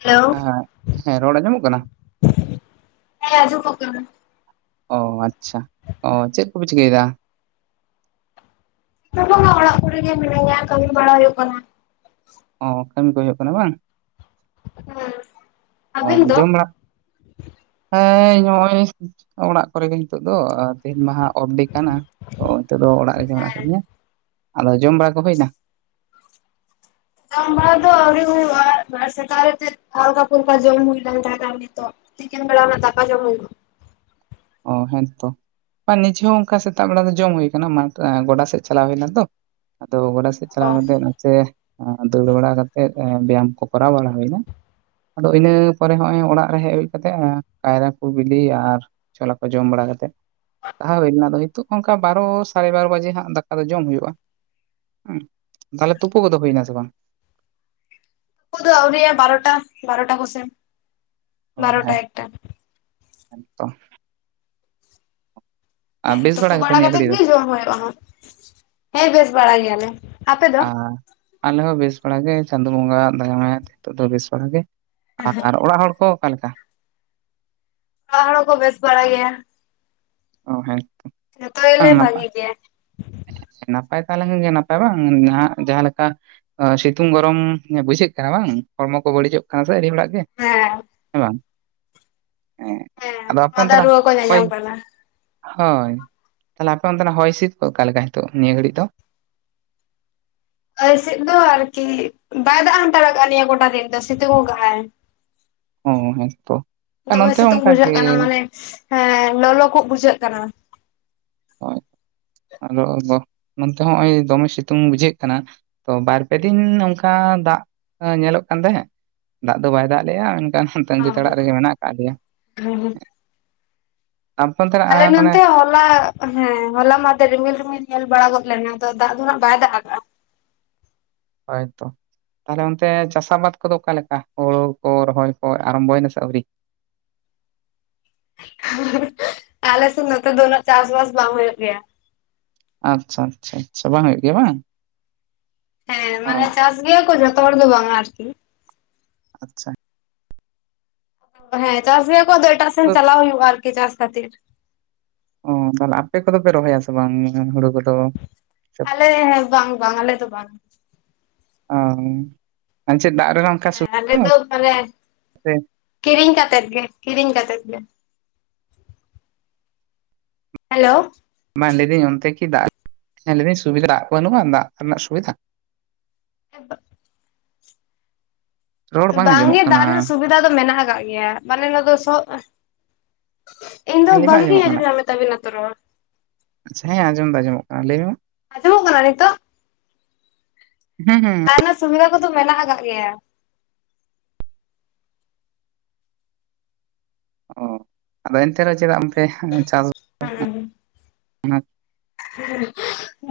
Hello ᱟᱨ ᱦᱮᱸ ᱨᱚᱲ ᱟᱸᱡᱚᱢᱚᱜ ᱠᱟᱱᱟ? ᱦᱮᱸ ᱟᱹᱡᱩᱯ ᱯᱚᱜ ᱠᱟᱱᱟ ᱚ ᱟᱪᱪᱷᱟ ᱚ ᱪᱮᱫ ᱠᱚᱯᱮ ᱪᱤᱠᱟᱹᱭ ᱫᱟ? ᱪᱮᱫ ᱦᱚᱵᱟᱝ ᱚᱲᱟᱜ ᱠᱚᱨᱮ ᱜᱮ ᱢᱤᱱᱟᱹᱧᱟ ᱠᱟᱹᱢᱤ ᱵᱟᱲᱟ ᱦᱩᱭᱩᱜ ᱠᱟᱱᱟ᱾ ᱚ ᱦᱩᱭᱩᱜ ᱠᱟᱱᱟ ᱵᱟᱝ [unintelligible] ᱟᱹᱵᱤᱱ ᱦᱚᱸ ᱫᱚ ᱡᱚᱢ ᱵᱟᱲᱟ ᱦᱮᱸ ᱱᱚᱜᱼᱚᱭ ᱚᱲᱟᱜ ᱠᱚᱨᱮ ᱜᱮ ᱱᱤᱛᱚᱜ ᱫᱚ ᱛᱤᱦᱤᱧ ᱢᱟᱦᱟ ᱚᱯᱷ ᱰᱮ ᱠᱟᱱᱟ ᱛᱚ ᱱᱤᱛᱚᱜ ᱫᱚ ᱚᱲᱟᱜ ᱨᱮᱜᱮ ᱢᱮᱱᱟᱜ ᱦᱮᱸ, ᱟᱠᱟᱫᱤᱧᱟ ᱟᱫᱚ ᱡᱚᱢ ᱵᱟᱲᱟ ᱠᱚ ᱦᱩᱭ ᱱᱟ? ᱡᱚᱢ ᱵᱟᱲᱟ ᱫᱚ ᱟᱹᱣᱨᱤ ᱦᱩᱭᱩᱜᱼᱟ ᱵᱟᱨ ᱥᱮᱠᱟᱨᱮᱛᱮᱫ ᱦᱟᱞᱠᱟ ᱯᱷᱩᱞᱠᱟ ᱡᱚᱢ ᱦᱩᱭ ᱞᱮᱱ ᱛᱟᱦᱮᱱᱟ ᱟᱨ ᱱᱤᱛᱚᱜ ᱛᱤᱠᱤᱱ ᱵᱮᱲᱟ ᱫᱟᱠᱟ ᱡᱚᱢ ᱦᱩᱭᱩᱜ-ᱟ᱾ ᱚ ᱦᱮᱸ ᱛᱚ ᱟᱨ ᱱᱤᱡᱮ ᱦᱚᱸ ᱚᱱᱠᱟ ᱥᱮᱛᱟᱜ ᱵᱮᱲᱟ ᱫᱚ ᱡᱚᱢ ᱦᱩᱭ ᱟᱠᱟᱱᱟ ᱢᱟᱴᱷ ᱮᱸ ᱜᱚᱰᱟ ᱥᱮᱫ ᱪᱟᱞᱟᱣ ᱦᱩᱭ ᱞᱮᱱᱟ ᱛᱚ ᱟᱫᱚ ᱜᱚᱰᱟ ᱥᱮᱫ ᱚ ᱪᱟᱞᱟᱣ ᱠᱟᱛᱮᱫ ᱱᱟᱥᱮ ᱫᱟᱹᱲ ᱵᱟᱲᱟ ᱠᱟᱛᱮᱫ ᱮᱸ ᱵᱮᱭᱟᱢ ᱠᱚ ᱠᱚᱨᱟᱣ ᱵᱟᱲᱟ ᱦᱩᱭᱱᱟ᱾ ᱟᱫᱚ ᱤᱱᱟᱹ ᱯᱚᱨᱮ ᱦᱚᱸᱜ ᱚᱭ ᱚᱲᱟᱜ ᱨᱮ ᱦᱮᱡ ᱦᱩᱭ ᱠᱟᱛᱮᱜ ᱮᱸ ᱠᱟᱭᱨᱟ ᱠᱚ ᱵᱤᱞᱤ ᱟᱨ ᱪᱷᱚᱞᱟ ᱠᱚ ᱡᱚᱢ ᱵᱟᱲᱟ ᱠᱟᱛᱮᱫ ᱞᱟᱦᱟ ᱦᱩᱭᱱᱟ ᱫᱚ ᱦᱤᱛᱳᱜᱽ ᱚᱱᱠᱟ ᱵᱟᱨᱚ ᱥᱟᱲᱮ ᱵᱟᱨᱚ ᱵᱟᱡᱮ ᱦᱟᱸᱜ ᱫᱟᱠᱟ ᱫᱚ ᱡᱚᱢ ᱦᱩᱭᱩᱜᱼᱟ᱾ ᱛᱟᱦᱚᱞᱮ ᱛᱩᱯᱩ ᱠᱚᱫᱚ ᱦᱩᱭᱱᱟ ᱥᱮ ᱵᱟᱝ? ᱛᱩᱯᱩ ᱫᱚ ᱟᱹᱣᱨᱤᱭᱟᱜ-ᱟ ᱵᱟᱨᱚᱴᱟ ᱵᱟᱨᱚᱴᱟ ᱠᱚ ᱥᱮᱱ ᱚ ᱦᱮᱸ ᱦᱮᱸ ᱛᱚ ᱟᱨ ᱦᱮᱸ ᱵᱮᱥ ᱛᱩᱯᱩ ᱜᱮᱛᱚ ᱵᱟᱲᱟ ᱱᱤᱭᱟᱹ ᱠᱟᱛᱮᱫ ᱜᱷᱟᱹᱲᱤᱡ ᱫᱚ ᱜᱮ ᱡᱚᱢ ᱦᱩᱭᱩᱜᱼᱟ ᱦᱟᱸᱜ ᱦᱮᱸ ᱵᱮᱥ ᱵᱟᱲᱟ ᱜᱮᱭᱟᱞᱮ᱾ ᱟᱯᱮ ᱫᱚ ᱟ ᱟᱞᱮ ᱦᱚᱸ ᱵᱮᱥ ᱵᱟᱲᱟ ᱜᱮ ᱪᱟᱸᱫᱳ ᱵᱚᱸᱜᱟᱣᱟᱜ ᱫᱟᱭᱟ ᱢᱟᱭᱟ ᱛᱮ ᱱᱤᱛᱚᱜ ᱫᱚ ᱵᱮᱥ ᱵᱟᱲᱟᱜ ᱜᱮ ᱟᱨ ᱚᱲᱟᱜ ᱦᱚᱲ ᱠᱚ ᱚᱠᱟ ᱞᱮᱠᱟ? ᱚᱲᱟᱜ ᱦᱚᱲ ᱦᱚᱸ ᱠᱚ ᱵᱮᱥ ᱵᱟᱲᱟᱭ ᱜᱮᱭᱟ᱾ ᱚ ᱦᱮᱸ ᱡᱷᱚᱛᱚ ᱜᱮᱞᱮ ᱵᱟᱝ ᱱᱟᱯᱟᱭ ᱵᱷᱟᱜᱤ ᱜᱮᱭᱟ᱾ ᱱᱟᱯᱟᱭ ᱛᱟᱦᱮᱸ ᱞᱮᱱᱠᱷᱟᱱ ᱜᱮ ᱱᱟᱯᱟᱭ ᱵᱟᱝ ᱱᱟᱜ ᱡᱟᱦᱟᱸ ᱞᱮᱠᱟ ᱦᱚᱭ ᱥᱤᱛᱩᱝ ᱜᱚᱨᱚᱢ ᱵᱩᱡᱷᱟᱹᱜ ᱠᱟᱱᱟ ᱵᱟᱝ ᱦᱚᱲᱢᱚ ᱠᱚ ᱵᱟᱹᱲᱤᱡᱚᱜ ᱠᱟᱱᱟ ᱥᱮ ᱟᱹᱰᱤ ᱚᱲᱟᱜ ᱜᱮ ᱦᱮᱸ ᱦᱮᱸ ᱵᱟᱝ ᱦᱮᱸ ᱟᱫᱚ ᱟᱯᱮ ᱢᱟᱫᱟ ᱚᱱᱛᱮᱱᱟᱜ ᱨᱩᱣᱟᱹ ᱠᱚ ᱦᱚᱭ‌ ᱧᱟᱧᱟᱢ ᱠᱟᱱᱟ ᱦᱚᱭ ᱛᱟᱦᱚᱞᱮ ᱟᱯᱮ ᱚᱱᱛᱮᱱᱟᱜ ᱦᱚᱭ ᱦᱤᱸᱥᱤᱫ ᱠᱚ ᱚᱠᱟ ᱞᱮᱠᱟ ᱱᱤᱛᱚᱜ ᱱᱤᱭᱟᱹ ᱜᱷᱟᱹᱲᱤᱡ ᱫᱚ? ᱟᱞᱮ ᱥᱮᱫ ᱫᱚ ᱟᱨᱠᱤ ᱵᱟᱭ ᱫᱟᱜ ᱦᱟᱛᱟᱲ ᱠᱟᱜᱼᱟᱭ ᱱᱤᱭᱟᱹ ᱜᱚᱴᱟ ᱫᱤᱱ ᱫᱚ ᱥᱤᱛᱩᱝ ᱠᱟᱜ-ᱟᱭ᱾ ᱚ ᱦᱮᱸᱛᱚ ᱟᱨ ᱫᱚᱢᱮ ᱱᱚᱱᱛᱮ ᱦᱚᱸ ᱥᱤᱛᱩᱝ ᱚᱱᱠᱟ ᱜᱮ ᱵᱩᱡᱷᱟᱹᱜ ᱠᱟᱱᱟ ᱢᱟᱱᱮ ᱦᱮᱸ ᱞᱚᱞᱚ ᱠᱚᱜ ᱵᱩᱡᱷᱟᱹᱜ ᱠᱟᱱᱟ᱾ ᱦᱚᱭ ᱟᱫᱚ ᱱᱚᱱᱛᱮ ᱦᱚᱸᱜ-ᱚᱭ ᱫᱚᱢᱮ ᱥᱤᱛᱩᱝ ᱵᱩᱡᱷᱟᱹᱜ ᱠᱟᱱᱟ᱾ ᱛᱚ ᱵᱟᱨ ᱯᱮ ᱫᱤᱱ ᱱᱚᱝᱠᱟ ᱫᱟᱜ ᱟᱸ ᱧᱮᱞᱚᱜ ᱠᱟᱱ ᱛᱟᱦᱮᱸᱫ᱾ ᱫᱟᱜ ᱫᱚ ᱵᱟᱭ ᱫᱟᱜ ᱞᱮᱜᱼᱟ ᱮᱱᱠᱷᱟᱱ ᱛᱟᱺᱜᱤ ᱛᱟᱲᱟᱜ ᱨᱮᱜᱮ ᱢᱮᱱᱟᱜ ᱠᱟᱜ ᱞᱮᱭᱟ᱾ ᱟᱯᱮ ᱚᱱᱛᱮᱱᱟᱜ ᱟᱞᱮ ᱢᱟᱱᱮ ᱱᱚᱱᱛᱮ ᱦᱚᱸ ᱦᱚᱞᱟ ᱦᱮᱸ ᱦᱚᱞᱟ ᱢᱟᱸᱫᱮᱨ ᱨᱤᱢᱤᱞ ᱨᱤᱢᱤᱞ ᱧᱮᱞ ᱵᱟᱲᱟ ᱜᱚᱫ ᱞᱮᱱᱟ ᱛᱚ ᱫᱟᱜ ᱫᱚ ᱦᱟᱸᱜ ᱵᱟᱭ ᱫᱟᱜ ᱟᱠᱟᱜᱼᱟ᱾ ᱦᱚᱭ ᱛᱚ ᱛᱟᱦᱚᱞᱮ ᱚᱱᱛᱮ ᱪᱟᱥ ᱟᱵᱟᱫ ᱠᱚᱫᱚ ᱚᱠᱟ ᱞᱮᱠᱟ ᱦᱳᱲᱩ ᱠᱚ ᱨᱚᱦᱚᱭ ᱠᱚ ᱟᱨᱟᱢᱵᱚᱭ ᱱᱟ ᱥᱮ ᱟᱹᱣᱨᱤ? ᱟᱞᱮ ᱥᱮᱱ ᱱᱚᱛᱮ ᱫᱚ ᱩᱱᱟᱹᱜ ᱪᱟᱥᱵᱟᱥ ᱵᱟᱝ ᱦᱩᱭᱩᱜ ᱜᱮᱭᱟ᱾ ᱟᱪᱪᱷᱟ ᱟᱪᱪᱷᱟ ᱟᱪᱪᱷᱟ ᱵᱟᱝ ᱦᱩᱭᱩᱜ ᱜᱮᱭᱟ ᱵᱟᱝ ᱦᱮᱸ ᱚ ᱢᱟᱱᱮ ᱪᱟᱥ ᱜᱮᱭᱟ ᱠᱚ ᱡᱚᱛᱚ ᱦᱚᱲ ᱫᱚ ᱵᱟᱝᱟ ᱟᱨᱠᱤ ᱟᱪᱪᱷᱟ ᱦᱮᱸ ᱪᱟᱥᱤ ᱠᱚᱣᱟᱜ ᱫᱚ ᱮᱴᱟᱜ ᱥᱮᱱ ᱪᱟᱞᱟᱣ ᱦᱩᱭᱩᱜᱼᱟ ᱟᱨ ᱠᱤ ᱪᱟᱥ ᱠᱷᱟᱹᱛᱤᱨ ᱚ ᱛᱟᱦᱞᱮ ᱟᱯᱮ ᱠᱚᱫᱚ ᱯᱮ ᱨᱚᱦᱚᱭ-ᱟ ᱥᱮᱵᱟᱝ ᱦᱳᱲᱳ ᱠᱚᱫᱚ ᱟᱞᱮ ᱦᱚᱸ ᱵᱟᱝ ᱵᱟᱝ ᱟᱞᱮ ᱫᱚ ᱵᱟᱝ ᱚ ᱟᱨ ᱪᱮᱫ ᱫᱟᱜ ᱨᱮᱱᱟᱜ ᱚᱱᱠᱟ ᱦᱮ ᱟᱞᱮ ᱥᱩᱵᱤᱫᱷᱟ ᱫᱚ ᱢᱟᱱᱮ ᱥᱮ ᱠᱤᱨᱤᱧ ᱠᱟᱛᱮᱫ ᱜᱮ ᱠᱤᱨᱤᱧ ᱠᱟᱛᱮᱫ ᱜᱮ ᱦᱮᱞᱳ ᱵᱟᱝ ᱞᱟᱹᱭ ᱫᱟᱹᱧ ᱚᱱᱛᱮ ᱠᱤ ᱫᱟᱜ ᱥᱩᱵᱤᱫᱟ ᱫᱟᱜ ᱵᱟᱹᱱᱩᱜᱼᱟ ᱫᱟᱜ ᱨᱮᱱᱟᱜ ᱥᱩᱵᱤᱫᱷᱟ [inaudible] ᱨᱚᱲ ᱵᱟᱝ ᱟᱸᱡᱚᱢᱚᱜ ᱜᱮ ᱠᱟᱱᱟ ᱫᱟᱜ ᱨᱮᱱᱟᱜ ᱥᱩᱵᱤᱫᱷᱟ ᱫᱚ ᱢᱮᱱᱟᱜ ᱟᱠᱟᱜ ᱜᱮᱭᱟ [unintelligible] ᱤᱧ ᱫᱚ ᱦᱮᱸ ᱞᱟᱹᱭ ᱢᱮ ᱵᱟᱝ ᱜᱤᱧ ᱟᱸᱡᱚᱢᱚᱜ ᱠᱟᱱᱟ ᱟᱸᱡᱚᱢ ᱧᱟᱢ ᱮᱫ ᱛᱟᱵᱮᱱᱟ ᱛᱚ ᱨᱚᱲ ᱦᱮᱸ ᱟᱸᱡᱚᱢ ᱫᱚ ᱟᱸᱡᱚᱢᱚᱜ ᱠᱟᱱᱟ ᱞᱟᱹᱭ ᱢᱮ ᱟᱡᱚᱢᱚᱜ ᱠᱟᱱᱟ ᱱᱤᱛᱚᱜ ᱦᱩᱸ ᱦᱩᱸ ᱨᱮᱱᱟᱜ ᱥᱩᱵᱤᱫᱷᱟ ᱠᱚᱫᱚ ᱢᱮᱱᱟᱜ ᱟᱠᱟᱜ ᱜᱮᱭᱟ ᱚ ᱟᱫᱚ ᱮᱱᱛᱮ ᱨᱮᱦᱚᱸ ᱪᱮᱫᱟᱜ [unintelligible] ᱪᱟᱥ [unintelligible] [unintelligible]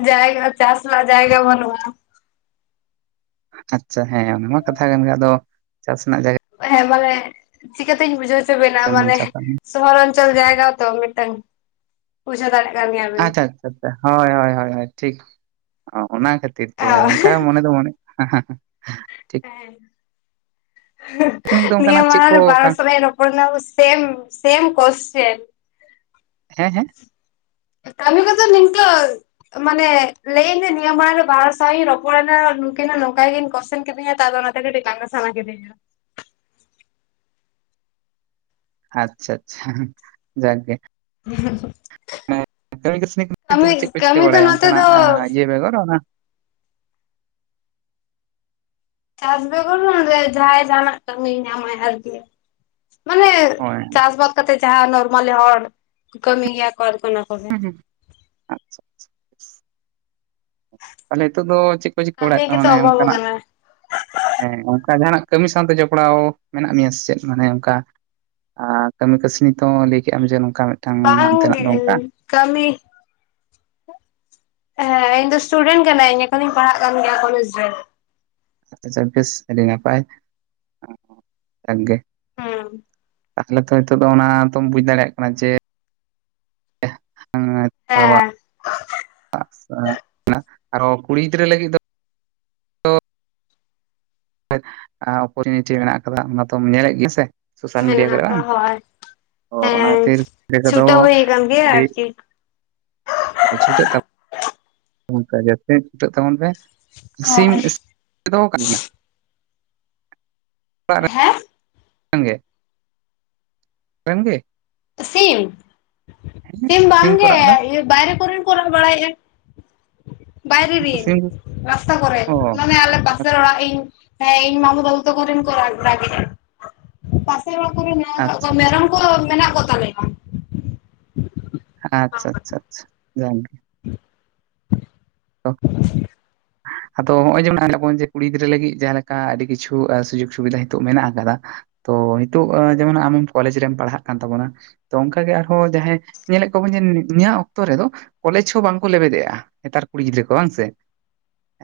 ᱡᱟᱭᱜᱟ ᱪᱟᱥ ᱨᱮᱱᱟᱜ ᱡᱟᱭᱜᱟ ᱵᱟᱹᱱᱩᱜᱼᱟ ᱟᱪᱪᱷᱟ ᱦᱮᱸ ᱚᱱᱟ ᱢᱟ ᱠᱟᱛᱷᱟ ᱠᱟᱱ ᱜᱮᱭᱟ ᱟᱫᱚ ᱪᱟᱥ ᱨᱮᱱᱟᱜ ᱡᱟᱭᱜᱟ ᱦᱮᱸ ᱢᱟᱱᱮ ᱪᱤᱠᱟᱹᱛᱤᱧ ᱵᱩᱡᱷᱟᱹᱣ ᱦᱚᱪᱚ ᱵᱮᱱᱟ ᱢᱟᱱᱮ ᱪᱟᱥᱟ ᱥᱚᱦᱚᱨ ᱚᱧᱪᱚᱞ ᱡᱟᱭᱜᱟ ᱛᱚ ᱢᱤᱫ ᱴᱟᱝ ᱵᱩᱡᱷᱟᱹᱣ ᱫᱟᱲᱮᱭᱟᱜ ᱠᱟᱱ ᱜᱮᱭᱟ ᱵᱤᱱ ᱟᱪᱪᱷᱟ ᱟᱪᱪᱷᱟ ᱟᱪᱪᱷᱟ ᱦᱳᱭ ᱦᱳᱭ ᱦᱳᱭ ᱴᱷᱤᱠ ᱚᱱᱟ ᱠᱷᱟᱹᱛᱤᱨ ᱛᱮ ᱚᱱᱠᱟ ᱦᱮᱸ ᱢᱚᱱᱮ ᱫᱚ ᱢᱚᱱᱮᱜ [unintelligible] ᱦᱮᱸ ᱠᱟᱹᱢᱤ ᱠᱚᱫᱚ ᱱᱤᱭᱟᱹ ᱚᱱᱠᱟᱱᱟᱜ ᱪᱮᱫ ᱢᱟᱲᱟᱝ ᱠᱚ ᱨᱮ ᱵᱟᱨ ᱦᱚᱲ ᱥᱟᱞᱟᱜ ᱤᱧ [unintelligible] [unintelligible] ᱥᱮᱢ ᱥᱮᱢ ᱠᱚᱥ ᱪᱮᱱ ᱦᱮᱸ ᱦᱮᱸ ᱠᱟᱹᱢᱤ ᱠᱚ ᱫᱚ ᱱᱤᱝᱠᱟᱹ ᱢᱟᱱᱮ ᱞᱟᱹᱭ ᱤᱜᱟᱹᱧ ᱱᱤᱭᱟᱹ ᱢᱟᱲᱟᱝ ᱨᱮ ᱵᱟᱨ ᱦᱚᱲ ᱥᱟᱣ ᱤᱧ ᱨᱚᱯᱚᱲᱱᱟ ᱱᱩᱠᱤᱱ ᱦᱚᱸ ᱱᱚᱝᱠᱟ ᱜᱮᱠᱤᱱ ᱠᱚᱥᱪᱮᱱ ᱠᱮᱫᱤᱧᱟ ᱛᱟ ᱟᱫᱚ ᱚᱱᱟ ᱛᱮ [unintelligible] ᱞᱟᱸᱫᱟ ᱥᱟᱱᱟ ᱠᱮᱫᱤᱧᱟ ᱟᱪᱪᱷᱟ ᱪᱷᱟ ᱡᱟᱜ ᱜᱮ [unintelligible] ᱠᱟᱹᱢᱤ ᱠᱟᱹᱥᱱᱤ ᱠᱚ ᱱᱤᱛᱚᱜ ᱫᱚ ᱪᱮᱫ ᱠᱟᱹᱢᱤ ᱠᱚᱯᱮ ᱠᱟᱹᱢᱤ ᱪᱤᱠᱟᱹ ᱫᱚ ᱵᱟᱲᱟᱭᱟ ᱱᱚᱛᱮ ᱚᱱᱠᱟᱱ ᱫᱚ ᱟᱜ ᱤᱭᱟᱹ ᱵᱮᱜᱚᱨ ᱚᱱᱟ ᱪᱟᱥ ᱵᱮᱜᱚᱨ ᱱᱚᱰᱮ ᱡᱟᱦᱟᱸᱭ ᱡᱟᱦᱟᱱ ᱟᱜ ᱠᱟᱹᱢᱤᱭ ᱧᱟᱢᱟᱭ ᱟᱨᱠᱤ ᱢᱟᱱᱮ ᱦᱳᱭ ᱪᱟᱥ ᱵᱟᱫ ᱠᱟᱛᱮᱜ ᱡᱟᱸᱦᱟ ᱱᱚᱨᱢᱟᱞᱤ ᱦᱚᱲ ᱠᱟᱹᱢᱤ ᱜᱮᱭᱟ ᱠᱚ ᱟᱨ ᱠᱚ ᱚᱱᱟ ᱠᱚ ᱜᱮ ᱦᱩᱸ ᱦᱩᱸ [unintelligible] ᱛᱟᱦᱞᱮ ᱱᱤᱛᱚᱜ ᱫᱚ ᱪᱮᱫ ᱠᱚ ᱪᱤᱠᱟᱹ ᱠᱟᱹᱢᱤ [unintelligible] ᱜᱮᱛᱚ ᱢᱟᱱᱮ ᱚᱱᱠᱟ ᱚᱵᱷᱟᱵ ᱱᱟᱜ ᱟᱠᱟᱱᱟ ᱦᱮᱸ ᱚᱱᱠᱟ ᱡᱟᱦᱟ ᱱᱟᱜ ᱠᱟᱹᱢᱤ ᱥᱟᱶ ᱛᱮ ᱡᱚᱯᱲᱟᱣ ᱢᱮᱱᱟᱜ ᱢᱮᱭᱟ ᱥᱮ ᱪᱮᱫ ᱢᱟᱱᱮ ᱚᱱᱠᱟ ᱟᱨ ᱠᱟᱹᱢᱤ ᱠᱟᱹᱥᱱᱤ ᱠᱚ ᱞᱟᱹᱭ ᱠᱮᱜᱟᱢ ᱡᱮ ᱱᱚᱝᱠᱟ ᱢᱤᱫᱴᱟᱝ ᱵᱟᱝ ᱦᱟᱱᱛᱮᱱᱟᱜ ᱜᱮ ᱫᱚ ᱚᱱᱠᱟ ᱠᱟᱹᱢᱤ ᱦᱮᱸ ᱤᱧ ᱫᱚ ᱤᱥᱴᱩᱰᱮᱱᱴ ᱠᱟᱱᱟᱹᱧ ᱮᱠᱷᱚᱱ ᱤᱧ ᱯᱟᱲᱦᱟᱜ ᱠᱟᱱ ᱜᱮᱭᱟ ᱠᱚᱞᱮᱡᱽ ᱨᱮ ᱟᱪᱪᱷᱟ [unintelligible] ᱟᱹᱰᱤ ᱱᱟᱯᱟᱭ ᱡᱟᱠ ᱜᱮ ᱦᱩᱸ ᱛᱟᱦᱚᱞᱮ ᱛᱚ ᱱᱤᱛᱚᱜ ᱫᱚ ᱚᱱᱟ ᱛᱚᱢ ᱵᱩᱡ ᱫᱟᱲᱮᱭᱟᱜ ᱠᱟᱱᱟ ᱡᱮ ᱦᱮᱸ [unintelligible] ᱟᱨ ᱦᱚᱸᱠᱩᱲᱤ ᱜᱤᱫᱽᱨᱟᱹ ᱞᱟᱹᱜᱤᱫ ᱫᱚ ᱩᱯᱚᱨ ᱱᱤᱪᱮ ᱢᱮᱱᱟᱜ ᱟᱠᱟᱫᱟ ᱚᱱᱟ ᱫᱚᱢ ᱧᱮᱞ ᱮᱫ ᱜᱮᱭᱟ ᱥᱮ ᱥᱳᱥᱟᱞ ᱢᱤᱰᱤᱭᱟ ᱢᱮᱱᱟᱜ ᱠᱚᱨᱮ ᱵᱟᱝ ᱟᱠᱟᱜᱟ ᱦᱳᱭ ᱛᱚ ᱚᱱᱟ ᱦᱮᱸ ᱠᱷᱟᱹᱛᱤᱨ ᱠᱚᱫᱚ ᱪᱷᱩᱴᱟᱹᱣ ᱦᱩᱭ ᱟᱠᱟᱱ ᱜᱮᱭᱟ ᱟᱨᱠᱤ ᱦᱳᱭ ᱪᱷᱩᱴᱟᱹᱜ [unintelligible] ᱚᱱᱠᱟ ᱜᱮ ᱡᱟᱹᱥᱛᱤ ᱪᱷᱩᱴᱟᱹᱜ ᱛᱟᱵᱚᱱ ᱯᱮ ᱦᱳᱭ [unintelligible] [unintelligible] ᱜᱮᱭᱟ ᱚᱲᱟᱜ ᱦᱮ [unintelligible] [unintelligible] ᱥᱤᱢ ᱥᱤᱢ ᱠᱚ ᱵᱟᱝᱜᱮ ᱨᱟᱜ ᱮᱫᱟ ᱵᱟᱭᱨᱮ ᱠᱚᱨᱮᱱ ᱠᱚ ᱨᱟᱜ ᱵᱟᱲᱟᱭᱮᱜᱼᱟ ᱵᱟᱭᱨᱮ ᱩᱱᱠᱩ ᱨᱤᱱ ᱥᱤᱢ ᱨᱟᱥᱛᱟ ᱠᱚᱨᱮ ᱚ ᱢᱟᱱᱮ ᱟᱞᱮ [unintelligible] ᱟᱪᱪᱷᱟ [unintelligible] ᱤᱧ ᱤᱧ ᱢᱟᱢᱩ ᱵᱟᱹᱵᱩ ᱛᱟᱠᱚᱨᱮᱱ ᱠᱚ ᱨᱟᱜᱮᱜ ᱟ᱾ ᱟᱪᱪᱷᱟ ᱢᱮᱨᱚᱢ ᱟᱪᱪᱷᱟ ᱠᱚ ᱢᱮᱱᱟᱜ ᱠᱚ ᱛᱟᱞᱮᱭᱟ ᱟᱪᱪᱷᱟ ᱪᱷᱟ ᱪᱷᱟ [unintelligible] [unintelligible] ᱟᱫᱚ ᱱᱚᱜᱼᱚᱭ ᱡᱮ [unintelligible] ᱠᱩᱲᱤ ᱜᱤᱫᱽᱨᱟᱹ ᱞᱟᱹᱜᱤᱫ ᱡᱟᱦᱟᱸ ᱞᱮᱠᱟ ᱟᱹᱰᱤ ᱠᱤᱪᱷᱩ ᱥᱩᱡᱳᱜᱽ ᱥᱩᱵᱤᱫᱷᱟ ᱱᱤᱛᱚᱜ ᱢᱮᱱᱟᱜ ᱟᱠᱟᱫᱟ ᱛᱚ ᱱᱤᱛᱚᱜ ᱡᱮᱢᱚᱱ ᱟᱢ ᱠᱚᱞᱮᱡᱽ ᱨᱮᱢ ᱯᱟᱲᱦᱟᱜ ᱠᱟᱱ ᱛᱟᱵᱚᱱᱟ ᱛᱚ ᱚᱱᱠᱟ ᱜᱮ ᱟᱨᱦᱚᱸ ᱡᱟᱦᱟᱸᱭ ᱧᱮᱞᱮᱫ ᱠᱚᱣᱟᱵᱚᱱ ᱡᱮ ᱱᱤᱭᱟᱹᱜ ᱚᱠᱛᱚ ᱨᱮᱫᱚ ᱠᱚᱞᱮᱡᱽ ᱦᱚᱸ ᱵᱟᱝᱠᱚ ᱞᱮᱵᱮᱫ ᱮᱫᱟ᱾ ᱱᱮᱛᱟᱨ ᱠᱩᱲᱤ ᱜᱤᱫᱽᱨᱟᱹ ᱠᱚ ᱵᱟᱝ ᱥᱮ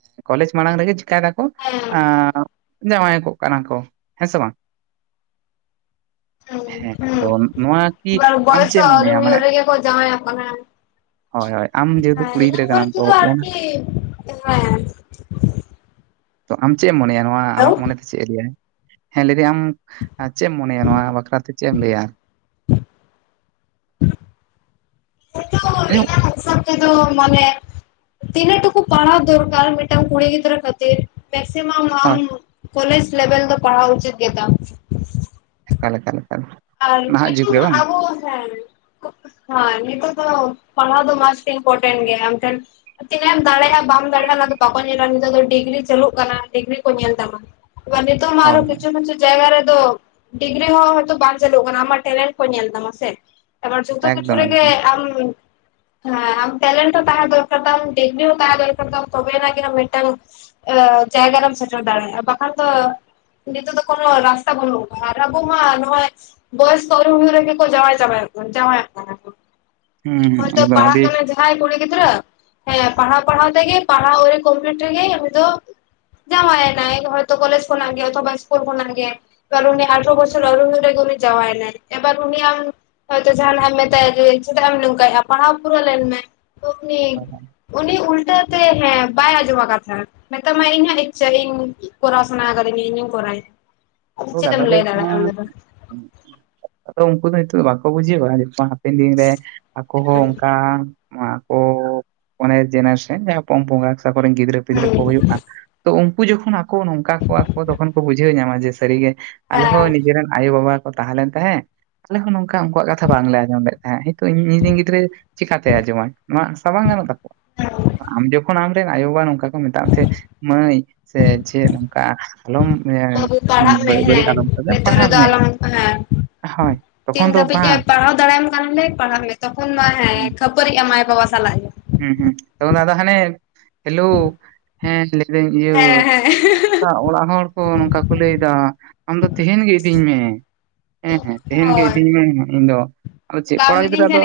[unintelligible] ᱠᱚᱞᱮᱡᱽ ᱢᱟᱲᱟᱝ ᱨᱮᱜᱮ ᱪᱤᱠᱟᱭ ᱮᱫᱟᱠᱚ ᱦᱮᱸ ᱡᱟᱶᱟᱭ ᱠᱚᱜ ᱠᱟᱱᱟ ᱠᱚ ᱦᱮᱸ ᱥᱮ ᱵᱟᱝ [unintelligible] ᱦᱮᱸ ᱟᱫᱚ ᱱᱚᱣᱟ ᱠᱤ ᱦᱮᱸ ᱟᱢ ᱵᱚᱭᱮᱥ ᱪᱮᱫ ᱮᱢ ᱦᱚᱸ ᱟᱹᱣᱨᱤ ᱢᱚᱱᱮᱭᱟ? ᱢᱟᱱᱮ ᱦᱩᱭᱩᱜ ᱨᱮᱜᱮ ᱠᱚ ᱡᱟᱶᱟᱭᱚᱜ ᱠᱟᱱᱟ ᱦᱳᱭ ᱦᱳᱭ ᱟᱢ ᱡᱮᱦᱮᱛᱩ ᱦᱮᱸ ᱠᱩᱲᱤ ᱜᱤᱫᱽᱨᱟᱹ ᱤᱧᱟᱹᱜ ᱢᱚᱱᱮ ᱠᱟᱱᱟᱢ ᱛᱚ ᱛᱮᱫᱚ ᱟᱨ ᱚᱱᱟ ᱠᱤ, [unintelligible] ᱦᱮᱸ᱾ ᱛᱚ ᱟᱢ ᱪᱮᱫ ᱮᱢ ᱢᱚᱱᱮᱭᱟ ᱱᱚᱣᱟ ᱟᱢᱟᱜ ᱦᱮᱞᱳ ᱢᱚᱱᱮᱛᱮ ᱪᱮᱫ ᱮ ᱞᱟᱹᱭᱟ? ᱦᱮᱸ ᱞᱟᱹᱭ ᱮᱫᱟᱹᱧ ᱟᱢ ᱪᱮᱫ ᱮᱢ ᱢᱚᱱᱮᱭᱟ ᱱᱚᱣᱟ ᱵᱟᱠᱷᱨᱟ ᱛᱮ ᱪᱮᱫ ᱮᱢ ᱞᱟᱹᱭᱟ? ᱱᱤᱛᱚᱜ [unintelligible] ᱤᱧᱟᱹᱜ [unintelligible] ᱢᱟᱱᱮ ᱛᱤᱱᱟᱹᱜ ᱴᱩᱠᱩ ᱯᱟᱲᱦᱟᱣ ᱫᱚᱨᱠᱟᱨ ᱢᱤᱫᱴᱟᱝ ᱠᱩᱲᱤ ᱜᱤᱫᱽᱨᱟᱹ ᱠᱷᱟᱹᱛᱤᱨ ᱢᱮᱠᱥᱤᱢᱟᱢ ᱟᱢ ᱦᱳᱭ ᱠᱚᱞᱮᱡᱽ ᱞᱮᱵᱮᱞ ᱫᱚ ᱯᱟᱲᱦᱟᱣ ᱩᱪᱤᱛ ᱜᱮᱛᱟᱢ᱾ ᱮᱠᱟᱞ ᱮᱠᱟᱞ ᱮᱠᱟᱞ᱾ ᱟᱨ ᱢᱤᱫ ᱱᱟᱦᱟᱜ ᱡᱩᱜᱽ ᱨᱮ ᱴᱟᱝ, ᱵᱟᱝ ᱟᱵᱚ ᱦᱮᱸ ᱦᱮᱸ ᱱᱤᱛᱚᱜ ᱫᱚ ᱯᱟᱲᱦᱟᱣ ᱫᱚ ᱢᱟᱥᱴ ᱤᱱᱯᱚᱴᱮᱱᱴ ᱜᱮ ᱟᱢ ᱴᱷᱮᱱ ᱛᱤᱱᱟᱹᱜ ᱮᱢ ᱫᱟᱲᱮᱭᱟᱜᱼᱟ ᱵᱟᱢ ᱫᱟᱲᱮᱭᱟᱜᱼᱟ ᱚᱱᱟᱫᱚ ᱵᱟᱠᱚ ᱧᱮᱞᱟ ᱱᱤᱛᱚᱜ ᱫᱚ ᱰᱤᱜᱽᱨᱤ ᱪᱟᱹᱞᱩᱜ ᱠᱟᱱᱟ ᱰᱤᱜᱽᱨᱤ ᱠᱚ ᱧᱮᱞ ᱛᱟᱢᱟ᱾ ᱱᱤᱛᱚᱜ ᱢᱟ ᱟᱨᱚ ᱦᱳᱭ ᱦᱳᱭ ᱠᱤᱪᱷᱩ ᱠᱤᱪᱷᱩ ᱡᱟᱭᱜᱟ ᱨᱮᱫᱚ ᱰᱤᱜᱽᱨᱤ ᱦᱚᱸ ᱦᱚᱭᱛᱚ ᱵᱟᱝ ᱪᱟᱹᱞᱩᱜ ᱠᱟᱱᱟ᱾ ᱟᱢᱟᱜ ᱴᱮᱞᱮᱱᱴ ᱠᱚ ᱧᱮᱞ ᱛᱟᱢᱟ ᱥᱮ ᱮᱵᱟᱨ ᱡᱚᱛᱚ ᱠᱤᱪᱷᱩ ᱮᱠᱫᱚᱢ ᱨᱮᱜᱮ ᱮᱠᱫᱚᱢ ᱟᱢ ᱦᱮᱸ, ᱟᱢ ᱴᱮᱞᱮᱱᱴ ᱦᱚᱸ ᱛᱟᱦᱮᱸ ᱫᱚᱨᱠᱟᱨ ᱛᱟᱢ ᱰᱤᱜᱽᱨᱤ ᱦᱚᱸ ᱛᱟᱦᱮᱸ ᱫᱚᱨᱠᱟᱨ ᱛᱟᱢ ᱛᱚᱵᱮ ᱮᱱᱟᱝ ᱜᱮ ᱢᱤᱫᱴᱟᱝ [unintelligible] ᱡᱟᱭᱜᱟ ᱨᱮᱢ ᱥᱮᱴᱮᱨ ᱫᱟᱲᱮᱭᱟᱜᱼᱟ ᱵᱟᱠᱷᱟᱱ ᱫᱚ ᱱᱤᱛᱚᱜ ᱫᱚ ᱠᱚᱱᱚ ᱨᱟᱥᱛᱟ ᱵᱟᱹᱱᱩᱜ ᱟᱠᱟᱫᱟ ᱟᱨ ᱟᱵᱚ ᱢᱟ ᱱᱚᱜᱼᱚᱭ ᱵᱚᱭᱚᱥ ᱠᱚ ᱟᱣᱨᱤ ᱦᱩᱭᱩᱜ ᱨᱮᱜᱮ ᱠᱚ ᱡᱟᱶᱟᱭ ᱪᱟᱵᱟᱭᱮᱫ ᱵᱚᱱᱟ, ᱡᱟᱶᱟᱭᱚᱜ ᱠᱟᱱᱟ [unintelligible] ᱦᱩᱸ ᱦᱚᱭᱛᱚ ᱮᱠᱫᱚᱢ ᱯᱟᱲᱦᱟᱜ ᱟᱹᱰᱤ ᱠᱟᱱᱟ ᱡᱟᱸᱦᱟᱭ ᱠᱩᱲᱤ ᱜᱤᱫᱽᱨᱟᱹ ᱦᱮᱸ ᱯᱟᱲᱦᱟᱣ ᱯᱟᱲᱦᱟᱣ ᱛᱮᱜᱮ ᱯᱟᱲᱦᱟᱣ ᱟᱣᱨᱤ ᱠᱚᱢᱯᱞᱤᱴ ᱨᱮᱜᱮᱭ ᱩᱱᱤ ᱫᱚ ᱡᱟᱶᱟᱭ ᱮᱱᱟᱭ ᱦᱚᱭᱛᱚ ᱠᱚᱞᱮᱡᱽ ᱠᱷᱚᱱᱟᱜ ᱜᱮ ᱚᱛᱷᱚᱵᱟ ᱤᱥᱠᱩᱞ ᱠᱷᱚᱱᱟᱜ ᱜᱮ᱾ ᱩᱱᱤ ᱟᱴᱷᱨᱚ ᱵᱚᱪᱷᱚᱨ ᱟᱣᱨᱤ ᱦᱩᱭᱩᱜ ᱨᱮᱜᱮ ᱩᱱᱤ ᱡᱟᱶᱟᱭ ᱮᱱᱟᱭ ᱮᱵᱟᱨ ᱩᱱᱤ ᱟᱢ ᱦᱚᱭᱛᱚ ᱡᱟᱦᱟᱱᱟᱜᱼᱮᱢ ᱢᱮᱛᱟᱭᱟ ᱡᱮ ᱪᱮᱫᱟᱜ ᱮᱢ ᱱᱚᱝᱠᱟᱭᱮᱫᱼᱟ ᱯᱟᱲᱦᱟᱣ ᱯᱩᱨᱟᱹᱣ ᱞᱮᱱ ᱢᱮ ᱛᱚ ᱦᱳᱭ ᱦᱳᱭ ᱩᱱᱤ ᱩᱱᱤ ᱩᱞᱴᱟᱹ ᱛᱮ ᱦᱮᱸ ᱵᱟᱭ ᱟᱸᱡᱚᱢᱟ ᱠᱟᱛᱷᱟ ᱢᱮᱛᱟᱢᱟᱭ ᱤᱧᱟᱜ ᱤᱪᱪᱷᱟᱹ ᱤᱧ ᱠᱚᱨᱟᱣ ᱥᱟᱱᱟ ᱟᱠᱟᱫᱤᱧᱟ ᱤᱧ [unintelligible] ᱟᱫᱚ ᱛᱚ ᱪᱮᱫ ᱠᱟᱛᱷᱟ ᱮᱢ ᱫᱚ ᱞᱟᱹᱭ ᱦᱩᱭᱩᱜ ᱠᱟᱱᱟ ᱫᱟᱲᱮᱭᱟᱜ-ᱟ᱾ [unintelligible] ᱟᱫᱚ ᱩᱱᱠᱩ ᱫᱚ ᱱᱤᱛᱚᱜ ᱫᱚ ᱵᱟᱠᱚ ᱵᱩᱡᱷᱟᱹᱣᱟ᱾ ᱡᱚᱠᱦᱚᱱ ᱦᱟᱸᱜ ᱦᱟᱯᱮᱱ ᱫᱤᱱ ᱨᱮ ᱟᱠᱚ ᱦᱚᱸ ᱚᱱᱠᱟ ᱱᱚᱣᱟ ᱠᱚ ᱢᱟᱱᱮ ᱡᱮᱱᱟᱨᱮᱥᱚᱱ ᱡᱟᱦᱟᱸ ᱯᱚᱝ ᱯᱚᱝᱲᱟ ᱥᱮ ᱟᱠᱚ ᱠᱚᱨᱮᱱ ᱜᱤᱫᱽᱨᱟᱹ ᱦᱩᱸ ᱯᱤᱫᱽᱨᱟᱹ ᱠᱚ ᱦᱩᱭᱩᱜ-ᱟ ᱛᱚ ᱩᱱᱠᱩ ᱡᱚᱠᱷᱚᱱ ᱟᱠᱚ ᱱᱚᱝᱠᱟ ᱠᱚᱣᱟ ᱠᱚᱣᱟ ᱠᱚ ᱛᱚᱠᱷᱚᱱ ᱠᱚ ᱵᱩᱡᱷᱟᱹᱣ ᱧᱟᱢᱟ ᱡᱮ ᱥᱟᱹᱨᱤᱜᱮ ᱟᱞᱮ ᱦᱮᱸ ᱦᱚᱸ ᱱᱤᱡᱮᱨᱮᱱ ᱟᱭᱳ ᱵᱟᱵᱟ ᱠᱚ ᱛᱟᱦᱮᱸ ᱞᱮᱱ ᱛᱟᱦᱮᱸᱫ ᱟᱞᱮ ᱦᱚᱸ ᱱᱚᱝᱠᱟ ᱩᱱᱠᱩᱣᱟᱜ ᱠᱟᱛᱷᱟ ᱵᱟᱝᱞᱮ ᱟᱸᱡᱚᱢ ᱞᱮᱫ ᱛᱟᱸᱦᱮᱫ ᱱᱤᱛᱚᱜ ᱤᱧᱨᱮᱱ ᱜᱤᱫᱽᱨᱟᱹ ᱪᱮᱠᱟᱛᱮ ᱟᱸᱡᱚᱢᱟᱭ ᱱᱚᱣᱟ ᱟᱥᱟ ᱵᱟᱝ ᱜᱟᱱᱚᱜ ᱛᱟᱠᱚᱣᱟ ᱦᱮᱸ ᱟᱢ ᱡᱚᱠᱷᱚᱱ ᱟᱢᱨᱮᱱ ᱟᱭᱳ ᱵᱟᱵᱟ ᱱᱚᱝᱠᱟ ᱠᱚ ᱢᱮᱛᱟᱜ ᱢᱮ ᱛᱟᱦᱮᱸᱫ ᱢᱟᱹᱭ ᱥᱮ ᱪᱮᱫ ᱱᱚᱝᱠᱟ ᱟᱞᱚᱢ ᱵᱟᱹᱵᱩ ᱯᱟᱲᱦᱟᱜ ᱢᱮ [unintelligible] ᱵᱟᱹᱲᱤᱡ ᱦᱮᱸ ᱟᱞᱚᱢ ᱠᱷᱚᱢᱟ ᱱᱤᱛᱚᱜ ᱯᱟᱲᱦᱟᱜ ᱨᱮᱫᱚ ᱢᱮ ᱟᱞᱚᱢ ᱦᱮᱸ ᱦᱳᱭ ᱛᱤᱱ ᱛᱚᱠᱷᱚᱱ ᱫᱚ ᱫᱷᱟᱹᱵᱤᱡ ᱮ ᱵᱟᱝ ᱯᱟᱲᱦᱟᱣ ᱫᱟᱲᱮᱭᱟᱢ ᱠᱟᱱᱟᱞᱮ ᱯᱟᱲᱦᱟᱜ ᱢᱮ ᱛᱚᱠᱷᱚᱱ ᱢᱟ ᱦᱩᱸ ᱦᱮᱸ ᱠᱷᱟᱹᱯᱟᱹᱨᱤᱜ ᱟᱢ ᱟᱭᱳ ᱵᱟᱵᱟ ᱥᱟᱞᱟᱜ᱾ ᱦᱩᱸ ᱦᱩᱸᱦᱩᱸ᱾ᱛᱚᱠᱷᱚᱱ ᱫᱚ ᱟᱫᱚ ᱦᱟᱱᱮ ᱦᱮᱞᱚ ᱦᱮᱸ ᱞᱟᱹᱭ ᱫᱟᱹᱧ ᱤᱭᱟᱹ ᱦᱮᱸ ᱦᱮᱸ [unintelligible] ᱚᱲᱟᱜ ᱦᱚᱲ ᱠᱚ ᱱᱚᱝᱠᱟ ᱠᱚ ᱞᱟᱹᱭᱫᱟ ᱟᱢᱫᱚ ᱛᱮᱦᱮᱱ ᱜᱮ ᱤᱫᱤᱧ ᱢᱮ᱾ ᱦᱮᱸ ᱦᱮᱸ ᱛᱮᱦᱮᱧ ᱜᱮ ᱦᱳᱭ ᱤᱫᱤᱧ ᱢᱮ ᱤᱧ ᱫᱚ ᱟᱫᱚ ᱪᱮᱫ ᱠᱚᱲᱟ ᱜᱤᱫᱽᱨᱟᱹ ᱟᱫᱚ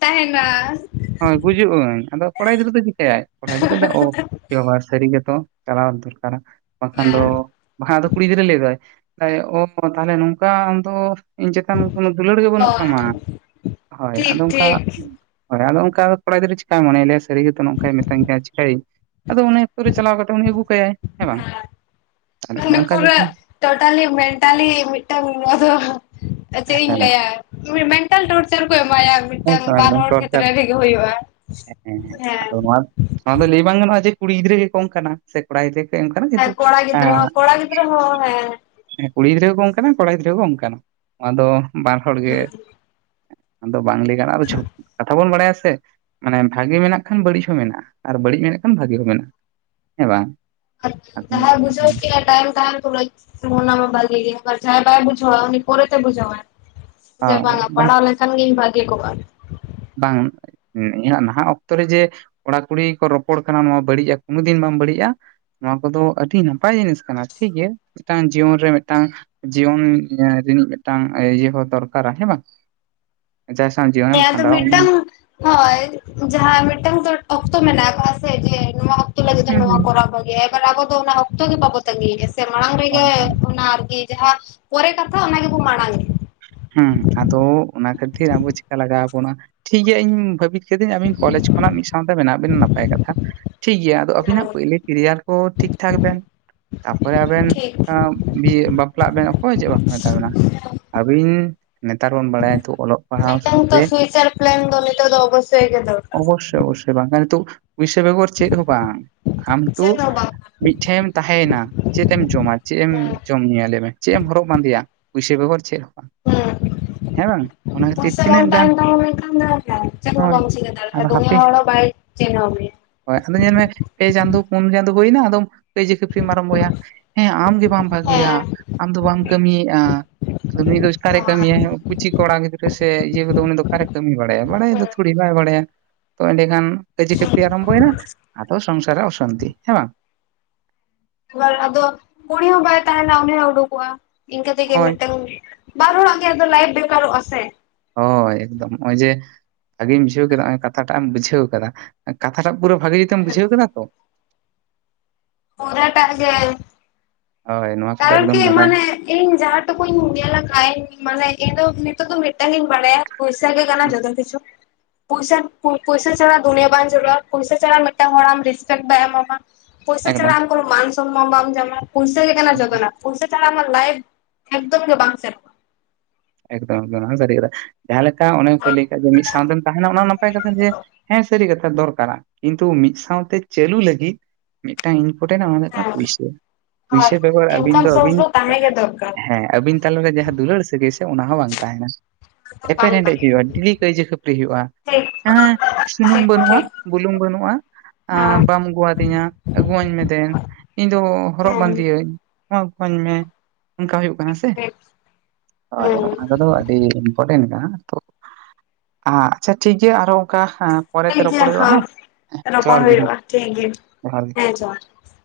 ᱛᱟᱦᱮᱱ [unintelligible] ᱦᱳᱭ ᱜᱩᱡᱩᱜ ᱟᱹᱧ ᱟᱫᱚ ᱠᱚᱲᱟ ᱜᱤᱫᱽᱨᱟᱹ ᱫᱚ ᱪᱤᱠᱟᱹᱭᱟᱭ ᱠᱚᱲᱟ ᱜᱤᱫᱽᱨᱟᱹ ᱫᱚ [unintelligible] ᱮ ᱵᱟᱵᱟ ᱥᱟᱹᱨᱤ ᱜᱮᱛᱚ ᱪᱟᱞᱟᱣ ᱫᱚᱨᱠᱟᱨᱟ ᱵᱟᱝᱠᱷᱟᱱ ᱫᱚ ᱦᱮᱸ ᱵᱟᱠᱷᱟᱱ ᱟᱫᱚ ᱠᱩᱲᱤ ᱜᱤᱫᱽᱨᱟᱹᱭ ᱞᱟᱹᱭ ᱮᱫᱟᱭ ᱚ ᱛᱟᱦᱞᱮ ᱱᱚᱝᱠᱟ ᱟᱢᱫᱚ ᱤᱧ ᱪᱮᱛᱟᱱ ᱠᱳᱱᱳ ᱫᱩᱞᱟᱹᱲ ᱜᱮ ᱵᱟᱹᱱᱩᱜ ᱦᱳᱭ ᱛᱟᱢᱟ᱾ᱦᱳᱭ ᱴᱷᱤᱠ ᱟᱫᱚ ᱚᱱᱠᱟ ᱴᱷᱤᱠ ᱦᱳᱭ ᱟᱫᱚ ᱚᱱᱠᱟ ᱠᱚᱲᱟ ᱜᱤᱫᱽᱟᱹ ᱪᱤᱠᱟᱭ ᱢᱚᱱᱮᱭᱟ ᱞᱟᱹᱭᱟᱭ ᱥᱟᱹᱨᱤ ᱜᱮᱛᱚ ᱱᱚᱝᱠᱟᱭ ᱢᱮᱛᱟᱧ ᱠᱟᱱᱟ ᱪᱮᱠᱟᱭᱟᱹᱧ ᱟᱫᱚ ᱩᱱᱤ ᱟᱠᱛᱚ ᱨᱮ ᱪᱟᱞᱟᱣ ᱠᱟᱛᱮ ᱩᱱᱤ ᱟᱹᱜᱩ ᱠᱟᱭ ᱦᱮᱸ ᱵᱟᱝ? ᱛᱟᱦᱚᱞᱮ ᱚᱱᱠᱟ ᱡᱚᱠᱷᱚᱱ [inaudible] ᱴᱳᱴᱟᱞᱤ ᱢᱮᱱᱴᱟᱞᱤ ᱢᱤᱫᱴᱟᱹᱱ ᱱᱚᱣᱟ ᱫᱚ ᱪᱮᱫ ᱤᱧ ᱦᱮᱸ ᱞᱟᱹᱭᱟ ᱾ ᱢᱮᱱᱴᱟᱞ ᱴᱚᱨᱪᱟᱨ ᱠᱚ ᱮᱢᱟᱭᱟ ᱢᱤᱫᱴᱟᱝ ᱦᱮᱸᱛᱚ ᱵᱟᱨ ᱮᱠᱫᱚᱢ ᱦᱚᱲ ᱠᱷᱮᱛᱨᱮ ᱴᱚᱨᱪᱟᱨ ᱨᱮᱜᱮ ᱦᱩᱭᱩᱜᱼᱟ ᱾ ᱦᱮᱸ ᱟᱫᱚ ᱱᱚᱣᱟ ᱱᱚᱣᱟ ᱫᱚ ᱞᱟᱹᱭ ᱵᱟᱝ ᱜᱟᱱᱚᱜᱼᱟ ᱡᱮ ᱠᱩᱲᱤ ᱜᱤᱫᱽᱨᱟᱹ ᱜᱮ ᱠᱚ ᱚᱱᱠᱟᱱᱟ ᱥᱮ ᱠᱚᱲᱟ ᱜᱤᱫᱽᱨᱟᱹ ᱜᱮ ᱠᱚ [unintelligible] ᱠᱟᱱᱟ ᱡᱮᱦᱮᱛᱩ ᱦᱮᱸ ᱠᱚᱲᱟ ᱮ ᱜᱤᱫᱽᱨᱟᱹ [unintelligible] ᱦᱮᱸ ᱦᱮᱸ ᱠᱩᱲᱤ ᱜᱤᱫᱽᱨᱟᱹ ᱦᱚᱸᱠᱚ ᱚᱱᱠᱟᱱᱟ ᱠᱚᱲᱟ ᱜᱤᱫᱽᱨᱟᱹ ᱦᱚᱸ ᱠᱚ ᱚᱱᱠᱟᱱᱟ ᱟᱫᱚ ᱵᱟᱨ ᱦᱚᱲ ᱜᱮ ᱦᱮᱸ ᱟᱫᱚ ᱵᱟᱝ ᱞᱟᱹᱭ ᱜᱟᱱᱚᱜᱟ [inaudible] ᱠᱟᱛᱷᱟ ᱵᱚᱱ ᱵᱟᱲᱟᱭᱟ ᱥᱮ ᱢᱟᱱᱮ ᱵᱷᱟᱜᱮ ᱢᱮᱱᱟᱜ ᱠᱷᱟᱱ ᱵᱟᱹᱲᱤᱡ ᱦᱚᱸ ᱢᱮᱱᱟᱜᱼᱟ ᱟᱨ ᱵᱟᱹᱲᱤᱡ ᱢᱮᱱᱟᱜ ᱠᱷᱟᱱ ᱵᱷᱟᱜᱮ ᱦᱚᱸ ᱢᱮᱱᱟᱜᱼᱟ ᱦᱮᱸ ᱵᱟᱝ ᱾ ᱡᱟᱦᱟᱭ ᱵᱩᱡᱷᱟᱹᱣ ᱠᱤᱱᱟ ᱴᱟᱭᱤᱢ ᱛᱟᱦᱮᱱ ᱛᱚᱩᱡ ᱟᱱᱟ ᱢᱟ ᱵᱷᱟᱜᱤ ᱜᱮ ᱟᱨ ᱡᱟᱷᱟᱭ ᱵᱟᱭ ᱵᱩᱡᱣᱟ ᱩᱱᱤ ᱯᱨᱮᱛᱮ ᱵᱩᱡᱷᱣᱟᱭ ᱡᱮ ᱵᱟᱝ ᱟ ᱯᱟᱲᱟᱣ ᱞᱮᱱᱠᱷᱟᱱ ᱜᱤᱧ ᱵᱷᱟᱜᱮ ᱠᱚᱜᱼᱟ ᱾ ᱵᱟᱝ ᱤᱧᱟᱹᱜ ᱱᱟᱦᱟᱜ ᱚᱠᱛᱚ ᱨᱮ ᱡᱮ ᱠᱚᱲᱟ ᱠᱩᱲᱤ ᱠᱚ ᱨᱚᱯᱚᱲ ᱠᱟᱱᱟ ᱱᱚᱣᱟ ᱵᱟᱹᱲᱤᱡᱼᱟ ᱠᱚᱱᱚ ᱫᱤᱱ ᱵᱟᱝ ᱵᱟᱹᱲᱤᱡᱼᱟ ᱾ ᱱᱚᱣᱟ ᱠᱚᱫᱚ ᱟᱹᱰᱤ ᱱᱟᱯᱟᱭ ᱡᱤᱱᱤᱥ ᱠᱟᱱᱟ ᱴᱷᱤᱠ ᱜᱮᱭᱟ ᱢᱤᱫᱴᱟᱝ ᱡᱤᱭᱚᱱ ᱨᱮ ᱢᱤᱫᱴᱟᱝ ᱡᱤᱭᱚᱱ ᱨᱤᱱᱤᱡ ᱢᱤᱫᱴᱟᱝ ᱤᱭᱟᱹ ᱦᱚᱸ ᱫᱚᱨᱠᱟᱨᱟ ᱦᱮᱸ ᱵᱟᱝ ᱡᱟᱦᱟᱸᱭ ᱥᱟᱶ ᱡᱤᱭᱚᱱ ᱦᱮᱸ ᱟᱫᱚ ᱢᱤᱫᱴᱟᱝ ᱦᱚᱭ ᱡᱟᱦᱟᱸ ᱢᱤᱫᱴᱟᱝ ᱫᱚ ᱚᱠᱛᱚ ᱢᱮᱱᱟᱜ ᱟᱠᱟᱫ ᱥᱮ ᱡᱮ ᱱᱚᱣᱟ [unintelligible] ᱞᱟᱹᱜᱤᱫ ᱛᱮ ᱦᱩᱸ ᱱᱚᱣᱟ ᱦᱩᱸ ᱠᱚᱨᱟᱣ ᱠᱚ ᱜᱮ ᱮᱠᱟᱞ ᱟᱵᱚ ᱫᱚ ᱚᱱᱟ ᱚᱠᱛᱚ ᱜᱮ ᱵᱟᱵᱚ ᱛᱟᱜᱤᱭᱮᱫᱼᱟ ᱥᱮ ᱢᱟᱲᱟᱝ ᱦᱳᱭ ᱨᱮᱜᱮ ᱦᱳᱭ ᱚᱱᱟ ᱟᱨᱠᱤ ᱡᱟᱦᱟᱸ ᱯᱚᱨᱮ ᱠᱟᱛᱷᱟ ᱚᱱᱟ ᱜᱮᱵᱚᱱ ᱢᱟᱲᱟᱝ ᱦᱩᱸ ᱟᱫᱚ ᱚᱱᱟ ᱠᱷᱟᱹᱛᱤᱨ ᱟᱵᱚ ᱪᱤᱠᱟ ᱞᱟᱜᱟᱣ ᱵᱚᱱᱟ ᱴᱷᱤᱠ ᱜᱮᱭᱟ ᱤᱧ ᱵᱷᱵᱤ ᱥᱮ ᱫᱤᱱ ᱟᱵᱤᱱ ᱠᱚᱞᱮᱡᱽ ᱠᱷᱚᱱᱟᱜ ᱢᱤᱫ ᱥᱟᱶ ᱛᱮ ᱢᱮᱱᱟᱜ ᱵᱤᱱᱟ ᱱᱟᱯᱟᱭ ᱠᱟᱛᱷᱟ ᱾ ᱴᱷᱤᱠ ᱜᱮᱭᱟ ᱟᱫᱚ ᱮᱫᱟ᱾ ᱟᱵᱤᱱᱟᱜ ᱯᱚᱭᱞᱚ ᱠᱮᱨᱤᱭᱟᱨ ᱠᱚ ᱴᱷᱤᱠ ᱴᱷᱟᱠ ᱵᱮᱱ ᱾ ᱛᱟᱯᱚᱨᱮ ᱟᱵᱮᱱ ᱴᱷᱤᱠ [unintelligible] ᱵᱟᱯᱞᱟᱜ ᱵᱮᱱ ᱚᱠᱚᱭ ᱦᱚ ᱪᱮᱫ ᱵᱟᱠᱚ ᱢᱮᱛᱟ ᱵᱮᱱᱟ ᱾ [unintelligible] ᱱᱮᱛᱟᱨ ᱵᱚᱱ ᱵᱟᱲᱟᱭᱟ ᱛᱚ ᱚᱞᱚᱜ ᱯᱟᱲᱦᱟᱣ ᱢᱤᱫᱴᱟᱝ ᱥᱟᱶᱛᱮ ᱛᱚ ᱯᱷᱤᱭᱩᱪᱟᱨ ᱯᱞᱮᱱ ᱫᱚ ᱱᱤᱛᱚᱜ ᱫᱚ ᱚᱵᱚᱥᱥᱳᱭ ᱜᱮ ᱫᱚᱨᱠᱟᱨ ᱚᱵᱚ [unintelligible] ᱵᱟᱝ ᱠᱷᱟᱱ ᱱᱤᱛᱚᱜ ᱯᱩᱭᱥᱟᱹ ᱵᱮᱜᱚᱨ ᱪᱮᱫ ᱦᱚᱸ ᱵᱟᱝ ᱟᱢ ᱛᱚ ᱪᱮᱫ ᱦᱚᱸ ᱵᱟᱝ ᱠᱟᱱᱟ᱾ ᱢᱤᱫ ᱴᱷᱮᱢ ᱛᱟᱦᱮ ᱭᱮᱱᱟᱢ ᱪᱮᱫ ᱮᱢ ᱡᱚᱢᱟ ᱪᱮᱫ ᱮᱢ ᱦᱮᱸ ᱡᱚᱢ ᱧᱩᱭᱟ ᱞᱟᱹᱭ ᱢᱮ ᱪᱮᱫ ᱮᱢ ᱦᱚᱨᱚᱜ ᱵᱟᱸᱫᱮᱭᱟ ᱯᱩᱭᱥᱟᱹ ᱵᱮᱜᱚᱨ ᱪᱮᱫᱽ ᱦᱚ ᱦᱩᱸ ᱦᱮᱸ ᱵᱟᱝ ᱠᱷᱟᱹᱛᱤᱨ ᱯᱩᱭᱥᱟᱹ ᱵᱟᱝ ᱛᱤᱱᱟᱹᱜ ᱜᱟᱱ ᱛᱟᱦᱮᱱ ᱛᱟᱢᱟ ᱢᱮᱱᱠᱟᱷᱟᱱ ᱫᱚ ᱪᱮᱫ ᱦᱚ ᱦᱳᱭ ᱵᱟᱢ ᱪᱤᱠᱟᱹ ᱫᱟᱲᱮ ᱫᱩᱱᱤᱭᱟᱹ ᱦᱚᱲ ᱦᱚ ᱵᱟᱭ ᱪᱤᱱᱷᱟᱹᱣ ᱢᱮᱭᱟ ᱦᱚᱭ ᱟᱫᱚ ᱧᱮᱞᱢᱮ ᱯᱮ ᱪᱟᱸᱫᱚᱚ ᱯᱩᱱ ᱪᱟᱸᱫᱚᱚ ᱦᱩᱭᱱᱟ ᱟᱫᱚᱢ ᱠᱟᱹᱭᱡᱟ ᱠᱷᱟᱹᱯᱟᱹᱨᱤᱢ ᱟᱨᱟᱢ ᱵᱚᱭᱟ ᱦᱮᱸ ᱟᱢ ᱜᱮ ᱵᱟᱢ ᱵᱷᱟᱹᱜᱮᱭᱟ ᱦᱮᱸ ᱟᱢ ᱫᱚ ᱵᱟᱢ ᱠᱟᱹᱢᱤᱭᱮᱫᱼᱟ ᱟᱫᱚ ᱱᱩᱭ ᱫᱚ ᱚᱠᱟᱨᱮ ᱠᱟᱹᱢᱤᱭᱟᱭ ᱠᱩᱪᱤ ᱠᱚᱲᱟ ᱜᱤᱫᱽᱨᱟᱹ ᱥᱮ ᱤᱭᱟᱹ ᱠᱚᱫᱚ ᱩᱱᱤ ᱫᱚ ᱚᱠᱟᱨᱮ ᱠᱟᱹᱢᱤ ᱵᱟᱲᱟᱭᱟ ᱵᱟᱲᱟᱭ ᱫᱚ ᱛᱷᱩᱲᱤ ᱵᱟᱭ ᱵᱟᱲᱭᱟ ᱛᱚ ᱮᱸᱰᱮᱠᱷᱟᱱ ᱠᱟᱹᱭᱡᱟᱹ [unintelligible] ᱟᱨᱟᱢᱵᱚᱭᱱᱟ ᱟᱫᱚ ᱥᱚᱝᱥᱟᱨ ᱟᱜ ᱚᱥᱟᱱᱛᱤ ᱦᱮᱸ ᱵᱟᱝ? [unintelligible] ᱟᱫᱚ ᱠᱩᱲᱤ ᱦᱚᱸ ᱵᱟᱭ ᱛᱟᱦᱮᱸᱱᱟ ᱩᱱᱤ ᱦᱚᱸ ᱩᱰᱩᱠᱚᱜᱼᱟ ᱤᱱᱠᱟᱹ ᱛᱮᱜᱮ ᱦᱳᱭ ᱢᱤᱫᱴᱟᱝ ᱵᱟᱨ ᱦᱚᱲ ᱟᱜ ᱜᱮ ᱟᱫᱚ ᱞᱟᱹᱭᱯᱷ ᱵᱮᱠᱟᱨᱚᱜᱼᱟ ᱥᱮ ᱾ ᱦᱚᱭ ᱮᱠᱫᱚᱢ ᱱᱚᱜᱼᱚᱭ ᱡᱮ ᱵᱷᱟᱜᱮᱢ ᱵᱩᱡᱷᱟᱹᱣ ᱠᱮᱫᱟ ᱱᱚᱜ ᱠᱟᱛᱷᱟᱴᱟᱜ ᱮᱢ ᱵᱩᱡᱷᱟᱹᱣ ᱠᱟᱫᱟ ᱾ ᱠᱟᱛᱷᱟ ᱴᱟᱜ ᱯᱩᱨᱟᱹ ᱵᱷᱟᱜᱤ ᱡᱩᱛᱮᱢ ᱵᱩᱡᱷᱟᱹᱣ ᱠᱟᱫᱟ ᱛᱚ? ᱯᱩᱨᱟᱹᱴᱟᱜ ᱜᱮ᱾ ᱦᱳᱭ ᱱᱚᱣᱟ ᱠᱚᱫᱚ ᱠᱟᱨᱚᱱ ᱮᱠᱫᱚᱢ ᱠᱤ ᱵᱟᱰᱟᱭ ᱢᱟᱱᱮ ᱤᱧ ᱡᱟᱦᱟᱸ ᱴᱩᱠᱩᱧ ᱧᱮᱞ ᱟᱠᱟ ᱤᱧ ᱢᱟᱱᱮ ᱤᱧ ᱫᱚ ᱱᱤᱛᱚᱜ ᱫᱚ ᱢᱤᱫᱴᱟᱝ ᱜᱤᱧ ᱵᱟᱲᱟᱭᱟ- ᱯᱩᱭᱥᱟ ᱜᱮ ᱠᱟᱱᱟ ᱡᱚᱛᱚ ᱠᱤᱪᱷᱩ᱾ ᱯᱩᱭᱥᱟ ᱯᱩᱭᱥᱟ ᱪᱷᱟᱲᱟ ᱫᱩᱱᱭᱟᱹ ᱵᱟᱝ ᱪᱟᱹᱞᱩᱜᱼᱟ ᱯᱩᱭᱥᱟ ᱪᱷᱟᱲᱟ ᱢᱤᱫᱴᱟᱝ ᱦᱚᱲ ᱟᱢ ᱨᱮᱥᱯᱮᱠᱴ ᱵᱟᱭ ᱮᱢᱟᱢᱟ᱾ ᱯᱩᱭᱥᱟᱹ ᱮᱠᱫᱚᱢ ᱪᱷᱟᱲᱟ ᱟᱢ ᱠᱚᱱᱚ ᱢᱟᱱ ᱥᱚᱢᱢᱟᱱ ᱵᱟᱢ ᱡᱟᱢᱟ ᱯᱩᱭᱥᱟᱹ ᱜᱮ ᱠᱟᱱᱟ ᱡᱚᱛ᱾ ᱠᱟᱱᱟ ᱯᱩᱭᱥᱟᱹ ᱪᱷᱟᱲᱟ ᱟᱢᱟᱜ ᱞᱟᱭᱤᱯᱷ ᱮᱠᱫᱚᱢ ᱜᱮ ᱵᱟᱝ ᱥᱮᱱᱚᱜ ᱮᱠᱫᱚᱢ ᱮᱠᱫᱚᱢ ᱚᱱᱟ ᱦᱚ ᱥᱟᱹᱨᱤ ᱠᱟᱱᱟ ᱡᱟᱦᱟᱸ ᱞᱮᱠᱟ ᱚᱱᱮᱢ ᱠᱩᱞᱤᱭ ᱠᱷᱟᱡ ᱡᱮ ᱢᱤᱫ ᱥᱟᱶᱛᱮᱢ ᱛᱟᱦᱮᱱᱟ ᱚᱱᱟ ᱦᱚ ᱱᱟᱯᱟᱭ ᱠᱟᱛᱷᱟ ᱡᱮ ᱦᱮᱸ ᱥᱟᱹᱨᱤ ᱠᱟᱛᱷᱟ ᱫᱚᱨᱠᱟᱨᱟ ᱠᱤᱱᱛᱩ ᱢᱤᱫ ᱥᱟᱶᱛᱮ ᱪᱟᱹᱞᱩ ᱞᱟᱹᱜᱤᱫ ᱢᱤᱫᱴᱟᱝ ᱤᱱᱯᱚᱨᱴᱮᱱᱴ ᱟ ᱚᱱᱟ ᱫᱚ ᱦᱩᱭᱩᱜ ᱠᱟᱱᱟ ᱦᱮᱸ ᱯᱩᱭᱥᱟᱹ, ᱟᱨ ᱯᱩᱭᱥᱟᱹ ᱵᱮᱜᱚᱨ ᱟᱹᱵᱤᱱ ᱤᱱᱠᱟᱢ ᱫᱚ ᱥᱳᱨᱥ ᱟᱹᱵᱤᱱ ᱛᱟᱦᱮᱸ ᱜᱮ ᱫᱚᱨᱠᱟᱨ ᱦᱮᱸ ᱟᱵᱤᱱ ᱛᱟᱞᱟ ᱨᱮ ᱡᱟᱦᱟᱸ ᱫᱩᱞᱟᱹᱲ ᱥᱟᱹᱜᱟᱹᱭ ᱥᱮ, ᱚᱱᱟ ᱦᱚᱸ ᱵᱟᱝ ᱛᱟᱦᱮᱸᱱᱟ ᱟᱫᱚ ᱵᱟᱝ ᱮᱯᱮᱨᱦᱮᱰᱮᱡ ᱛᱟᱦᱮᱸ ᱦᱩᱭᱩᱜᱼᱟ, ᱰᱮᱞᱤ ᱠᱟᱹᱭᱡᱟᱹ ᱠᱷᱟᱹᱯᱟᱹᱨᱤ ᱦᱩᱭᱩᱜᱼᱟ᱾ ᱴᱷᱤᱠ ᱦᱮᱸ ᱦᱮᱸ ᱥᱩᱱᱩᱢ ᱴᱷᱤᱠ ᱵᱟᱹᱱᱩᱜᱼᱟ ᱴᱷᱤᱠ ᱵᱩᱞᱩᱝ ᱵᱟᱹᱱᱩᱜᱼᱟ᱾ ᱟᱸ ᱦᱮᱸ ᱵᱟᱢ ᱟᱹᱜᱩᱣᱟᱫᱤᱧᱟ ᱟᱹᱜᱩᱣᱟᱹᱧ ᱢᱮ ᱫᱮᱱ ᱤᱧ ᱫᱚ ᱦᱚᱨᱚᱜ ᱦᱮᱸ ᱵᱟᱸᱫᱤᱭᱟᱹᱧ᱾ ᱢᱟᱯᱷ ᱠᱟᱹᱧ ᱢᱮ ᱚᱱᱠᱟ ᱦᱩᱭᱩᱜ ᱠᱟᱱᱟ ᱴᱷᱤᱠ ᱥᱮ᱾ ᱴᱷᱤᱠ᱾ ᱦᱚᱭ ᱦᱮᱸ ᱚᱱᱟ ᱠᱚᱫᱚ ᱟᱹᱰᱤ ᱤᱢᱯᱚᱴᱮᱱ ᱠᱟᱱᱟ᱾ ᱛᱚ ᱦᱟᱸ ᱟᱪᱪᱷᱟ ᱴᱷᱤᱠ ᱜᱮᱭᱟ ᱟᱨᱚ ᱚᱝᱠᱟ᱾ᱦᱟᱸ ᱯᱚᱨᱮ ᱛᱮ ᱴᱷᱤᱠ ᱨᱚᱯᱚᱲ ᱜᱮᱭᱟ ᱦᱩᱭᱩᱜᱼᱟ ᱦᱮᱸ ᱦᱮᱸ ᱨᱚᱯᱚᱲ ᱡᱚᱦᱟᱨ ᱜᱮ ᱦᱮᱸ ᱦᱩᱭᱩᱜᱼᱟ ᱴᱷᱤᱠ ᱜᱮᱭᱟ ᱡᱚᱦᱟᱨ ᱜᱮ᱾ ᱦᱮᱸ ᱡᱚᱦᱟᱨ